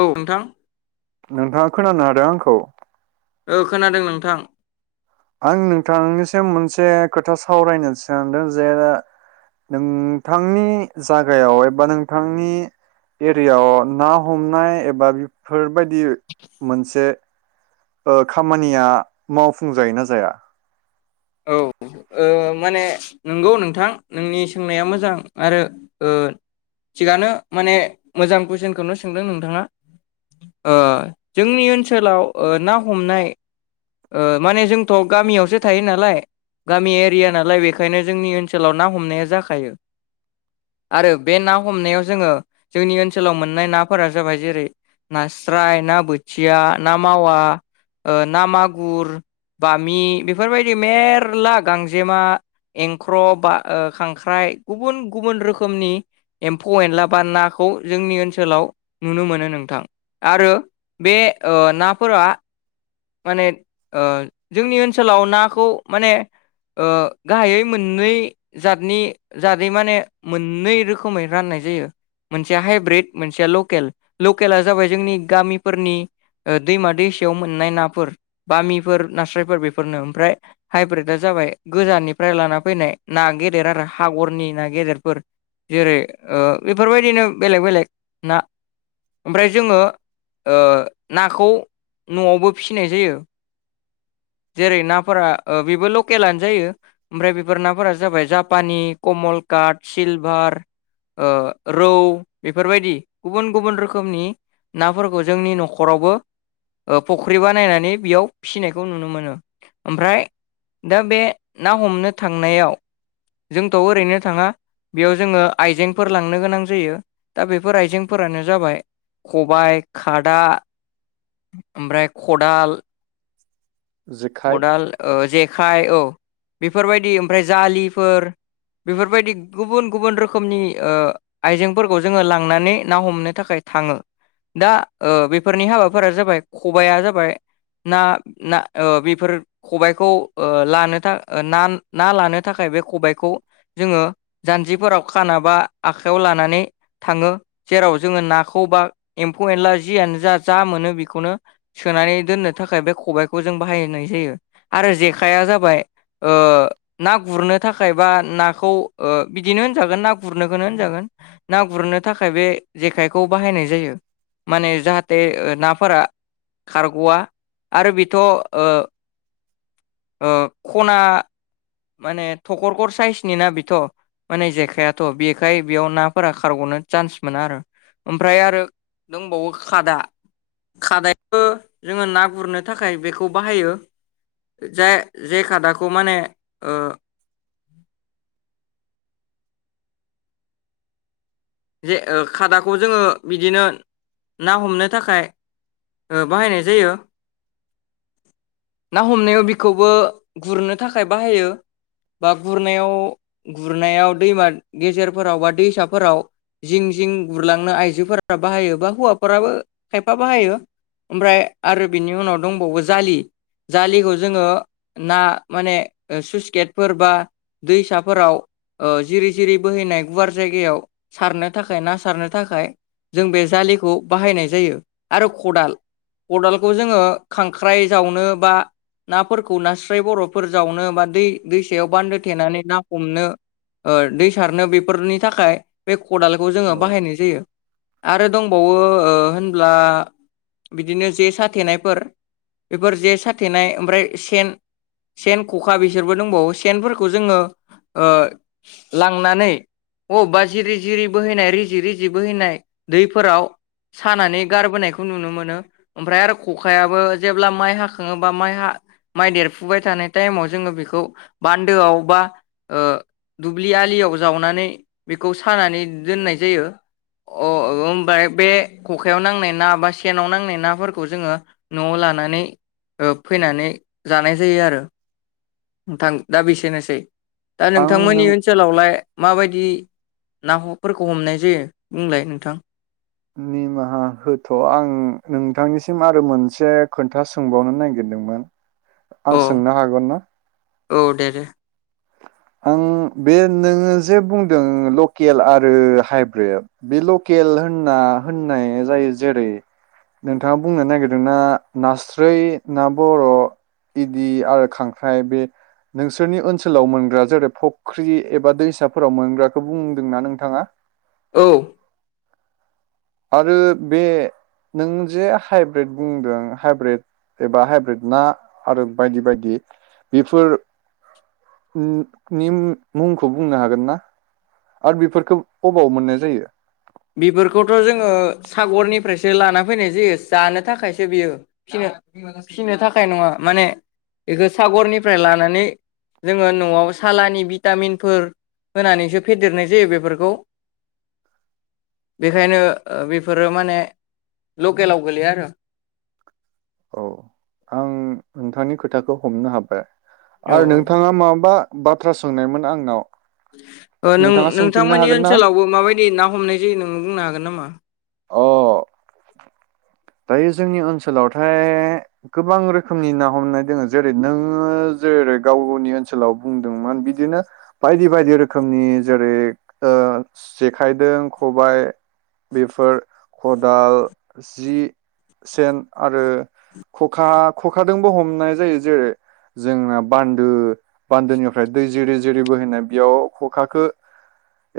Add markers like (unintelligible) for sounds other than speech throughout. औ नोंथां। नोंथाङा खोनानो हादों आंखौ? ओ खोनादों नोंथां। आं नोंथांनिसिम मोनसे खोथा सावरायनो सानदों जे नोंथांनि जागायाव एबा नोंथांनि एरियाव ना हमनाय एबा बेफोरबायदि मोनसे ओ खामानिया मावफुंजायोना जाया? औ ओ माने नंगौ नोंथां नोंनि सोंनाया मोजां आरो ओ थिगानो माने मोजां कुइसनखौनो सोंदों नोंथाङा ओ जोंनि ओनसोलाव ओ ना हमनाय ओ माने जोंथ' गामियावसो थायो ना लाय गामि एरिया नालाय बेखायनो जोंनि ओनसोलाव ना हमनाया जाखायो आरो बे ना हमनायाव जोङो जोंनि ओनसोलाव मोननाय नाफोरा जाबाय जेरै नास्राय, ना बोथिया, ना मावा ओ ना मागुर, बामि बेफोरबाय मेरला गांजेमा, एंख्र' बा ओ खांख्राइ गुबुन गुबुन रोखोमनि एम्फौ-एनला बा नाखौ जोंनि ओनसोलाव नुनो मोनो नोंथां आरो बे ओ नाफोरा माने ओ जोंनि ओनसोलाव ना ख खौ माने ओ गाहायै मोननै जादनि जादै माने मोननै रोखोमै राननाय जायो मोनसेया हाइब्रिद मोनसेया लकेल, लकेला जाबाय जोंनि गामिफोरनि ओ दैमा-दैसायाव मोननाय नाफोर बामिफोर नास्रायफोर बेफोरनो ओमफ्राय हाइब्रिदा जाबाय गोजाननिफ्राय लाना फैनाय ना गेदेर आरो हागरनि ना गेदेरफोर जेरै ओ बेफोरबायदिनो बेलेग बेलेग ना ओमफ्राय जोङो ओ नाखौ न'आवबो फिनाय जायो जेरै ना फोरा बेबो लकेलानो जायो ओमफ्राय बेफोर नाफोरा जाबाय जापानि, कमलकाट, सिलभार ओ रौ बेफोरबायदि गुबुन गुबुन रोखोमनि नाफोरखौ जोंनि न'खरावबो ओ फुख्रि बानायनानै बेयाव फिसिनायखौ नुनो मोनो। ओमफ्राय दा बे ना हमनो थांनायाव जोंथ' ओरैनो थाङा बेयाव जोङो आइजेंफोर लांनो गोनां जायो दा बेफोर आइजेंफोरानो जाबाय खबाय, खादा ओमफ्राय खदाल। जेखाइ अदाल ओ जे खाय औ बेफोरबायदि ओमफ्राय जालिफोर बेफोरबायदि गुबुन गुबुन रोखोमनि ओ आइजेंफोरखौ जोङो लांनानै ना हमनो थाखाय थाङो दा ओ बेफोरनि हाबाफोरा जाबाय खबाइआ जाबाय ना ना ओ बेफोर खबायखौ ओ लानो था ओ ना ना लानो थाखाय बे खबायाइखौ जोङो जानजिफोराव खाना बा आखाइयाव लानानै थाङो जेराव जोङो नाखौ बा एम्फौ-एनला जियानोजा जा मोनो बेखौनो सोनानै दोननो थाखाय बे खबायखौ जों बाहायनाय जायो। आरो जेखाइआ जाबाय ओ ना गुरनो थाखाय बा नाखौ ओ बिदिनो होनजागोन ना गुरनोखोनो होनजागोन ना गुरनो थाखाय बे जेखायखौ बाहायनाय जायो माने जाहाते नाफोरा खारग'वा आरो बेथ' ओ ओ ख'ना माने थखर खर साइसनि ना बिथ' माने जेखायाथ' बेखाय बेयाव नाफोरा खारग'नो चान्स मोना आरो ओमफ्राय आरो दंबावो खादा खादायो जोङो ना गुरनो थाखाय बेखौ बाहायो। जाय जे खादाखौ माने ओ जे ओ खादाखौ जोङो बिदिनो ना हमनो थाखाय ओ बाहायनाय जायो ना हमनायाव बिखौबो गुरनो थाखाय बाहायो बा गुरनायाव गुरनायाव दैमा गेजेरफोराव बा दैसाफोराव जिं जिं गुरलांनो आइजोफोरा बाहायो बा हौवाफोराबो खायफा बाहायो ओमफ्राय आरो बिनि उनाव दंबावो जालि जालिखौ जोङो ना माने सुइसगेटफोर बा दैसाफोराव ओ जिरि-जिरि बोहैनाय गुवार जायगायाव सारनो थाखाय ना सारनो थाखाय जों बे जालिखौ बाहायनाय जायो आरो खदाल, खदालखौ जोङो खांख्राइ जावनो बा नाफोरखौ नास्राय बर'फोर जावनो बा दै दैसायाव बान्दो थेनानै ना हमनो ओ दै सारनो बेफोरनि थाखाय बे ख खदालखौ जोङो औ बाहायनाय जायो । आरो दंबावो ओ होनब्ला बिदिनो जे साथेनायफोर बेफोर जे साथेनाय ओमफ्राय सेन सेन ख'खा बिसोरबो दंबावो सेनफोरखौ जोङो ओ लांनानै बबेबा जिरि-जिरि बोहैनाय रिजि-रिजि बोहैनाय दैफोराव सानानै गारबोनायखौ नुनो मोनो, ओमफ्राय आरो खखायाबो जेब्ला माइ हाखाङोबा माइ हा माइ देरफुबाय थानाय टाइमाव जोङो बेखौ बान्दोआव बा ओ दुब्लि आलियाव जावनानै (unintelligible) बेखौ सानानै दोननाय जायो अ ओ (unintelligible) बे खखायाव नांनाय ना बा सेनाव नांनाय नाफोरखौ जोङो न'आव लानानै ओ फैनानै जानाय जायो आरो नोथां दा बेसेनोसै दा आं नों नोंथांमोननि ओनसोलावलाय माबायदि? ना हफोरखौ हमनाय जायो बुंलाय नोंथां । निमाहा होथ' आं नोंथांनिसिम आरो मोनसे खोन्था सोंबावनो नागिरदोंमोन । अ आं सोंनो हागोन ना? औ दे दे आं बे नोङो जे बुंदों लकेल आरो हाइब्रिद बे लकेल होनना होननाया जायो जेरै नोंथाङा बुंनो नागिरदोंना नास्राय ना बर' इदि आरो खांख्राइ बे नोंसोरनि ओनसोलाव मोनग्रा जेरै फुख्रि एबा दैसाफोराव मोनग्राखौ बुंदोंना नोंथाङा औ आरो बे नों जे हाइब्रिद बुंदों हाइब्रिद एबा हाइब्रिद ना आरो बायदि-बायदि बेफोरनि नि मुंखौ बुंनो हागोन ना आरो बेफोरखो बबाव मोननाय जायो। बेफोरखौथ' जोङो सागरनिफ्रायसो लाना फैनाय जायो जानो थाखायसो बियो फिनो फिसिनो थाखाय नङा माने इखो सागरनिफ्राय लानानै जोङो न'आव सालानि भिटामिनफोर होनानैसो फेदेरनाय जायो बेफोरखौ बेखायनो ओ बेफोरो माने लकेलाव गोलैया आरो औ आं नोंथांनि खोथाखौ हमनो हाबाय औ आरो नोंथाङा माबा बाथ्रा सोंनायमोन आंनाव ओ नों नोंथाङा सोंफिननो नोंथांमोननि हागोन ना ओनसोलावबो माबायदि ना हमनाय जायो नोङो बुंनो हागोन नामा अ दायो जोंनि ओनसोलावथाय गोबां रोखोमनि ना हमनाय दङो जेरै नोङो जेरै गावनि ओनसोलाव बुंदोंमोन बिदिनो बायदि-बायदि रोखोमनि जेरै ओ जेखाइदों खबायाइ बेफोर खदाल जि सेन आरो खखा खखादोबो हमनाय जायो जेरै जोंना बान्दो बान्दोनिफ्राय दै जिरि-जिरि बोहैनाय बेयाव खखाखो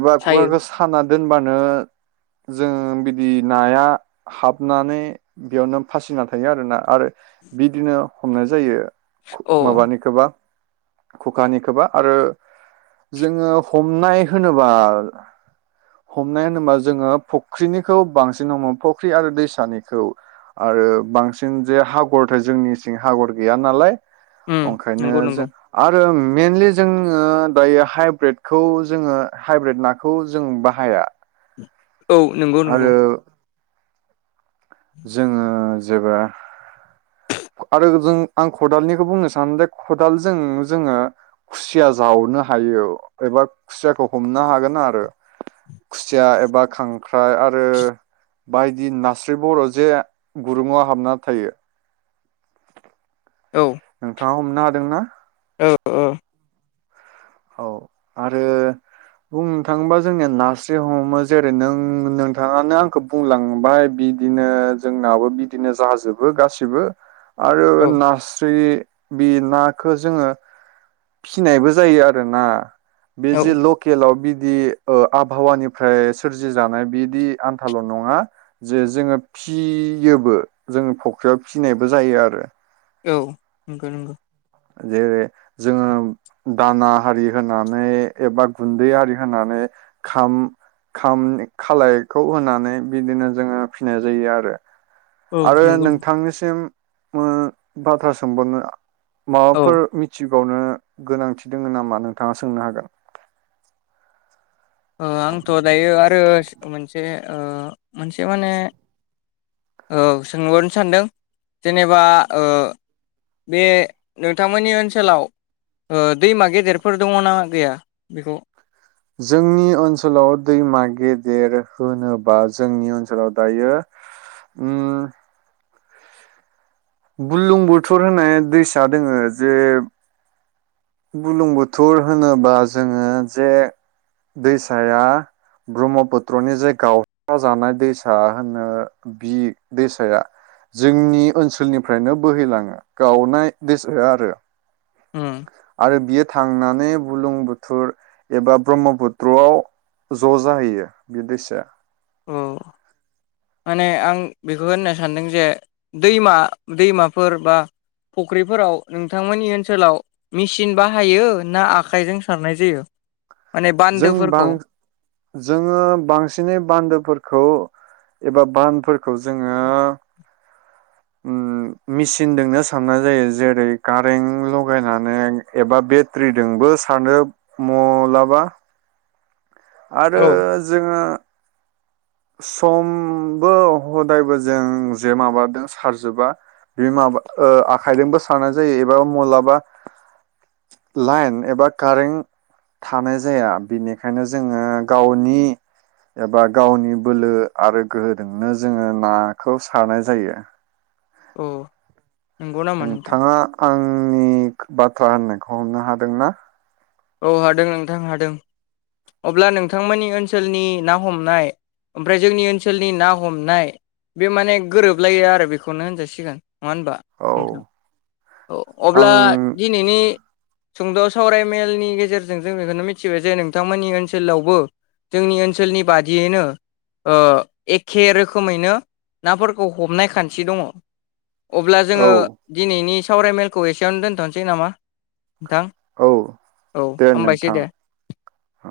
एबा सायो खखाखो साना दोनबानो जों बिदि नाया हाबनानै बेयावनो फासिना थायो आरोना आरो बिदिनो हमनाय जायो। खु अ माबानिखोबा खखानिखोबा आरो जोङो हमनाय होनोबा हमनाय होनोबा जोङो फुख्रिनिखौ बांसिन हमो फुख्रि आरो दैसानि खौ आरो बांसिन जे हागरथाय जोंनि सिं हागर गैया नालाय उम ओंखायनो नंगौ नंगौ जों आरो ओं मेनलि जोङो दायो हाइब्रिदखौ जोङो हाइब्रिद नाखौ जों बाहाया औ नंगौ नंगौ आरो जोङो जेबा (unintelligible) औ नोंथाङा हम ना हादों ना औ औ। औ आरो बुंनो थाङोबा जोंनिया नास्रि हमो जेरै नों नोंथाङानो आंखौ बुंलांबाय बिदिनो जोंनाबो बिदिनो जाजोबो गासिबो। आरो औ नास्रि बि नाखो जोङो फिनायबो जायो आ ना बे औ जे लकेललाव बिदि ओ आबहावानिफ्राय सोरजि जानाय बिदि आन्थाल नङा जे जोङो फियोबो जोङो फख्रियाव फिनायबो जायो आरो औ नंगौ नंगौ। जेरै जोङो दाना हारि होनानै एबा गुन्दै आरि होनानै खाम खाम खालायखौ होनानै बिदिनो जोङो फिनाय जायो आरो औ आरो नंगौ नोंथांनिसिम मो बाथ्रा सोंबावनो औ माबाफोर मिथि गावनो गोनांथि दोङो नामा नोंथाङा सोंनो हागोन। ओ आंथ' दायो आरो मोनसे ओ मोनसे माने ओ सोंहरनो सानदों जेनेबा ओ‌ बे नोंथांमोननि ओनसोलाव ओ दैमा गेदेरफोर दङना गैया बेखौ जोंनि ओनसोलाव दैमा गेदेर होनोबा जोंनि ओनसोलाव दायो उम बुलुंबुथुर होननाय दैसा दोङो जे बुलुंबुथुर होनोब्ला जोङो जे दैसाया ब्रह्मपुत्रनि जे गावस जानाय दैसा होनो बि दैसाया जोंनि ओनसोलनिफ्रायनो बोहैलाङो गावनाय दैसाया आरो। उम आरो बियो थांनानै बुलुंबुथुर एबा ब्रह्मपुत्रआव ज जाहैयो बे दैसाया। औ माने आं बेखौ होननो सानदों जे दैमा दैमाफोर बा फुख्रिफोराव नोंथांमोननि ओनसोलाव मेचिन बाहायो ना आखाइजों सारनाय जायो। माने जों बां बान्दोफोरखौ जोङो बांसिनै बान्दोफोरखौ एबा बानफोरखौ जोङो उम मेचिनजोंनो साननाय जायो जेरै कारें लगायनानै एबा बेट्रिजोंबो सारनो मलाबा आरो औ जोङो समबो हदायबो जों जे माबादो सारजोबा बे माबा ओ आखाइजोंबो सारनाय जायो एबा माबलाबा लाइन एबा कारेन्ट थानाय जाया बिनिखायनो जोङो गावनि एबा गावनि बोलो आरो गोहोजोंनो जोङो नाखौ सारनाय जायो। औ। नोंथाङा आं आंनि बाथ्रा होननायखौ हमनो हादोंना? औ हादों नोंथां हादों अब्ला नोंथांमोननि ओनसोलनि ना हमनाय ओमफ्राय जोंनि ओनसोलनि ना हमनाय बे माने गोरोबलायो आरो बेखौनो होनजासिगोन। नङा होनबा औ नोंथां औ अब्ला आं दिनैनि सुंद सावराय मेलनि गेजेरजों जों बेखौनो मिथिबाय जे नोंथांमोननि ओनसोलावबो जोंनि ओनसोलनि बादियैनो एखे रोखोमैनो नाफोरखौ हमनाय खान्थि दङ। अब्ला औ जोङो दिनैनि सावरायमेलखौ एसेयावनो दोनथनोसै नामा नोंथां। औ औ दे हामबायसै नोंथां दे अ।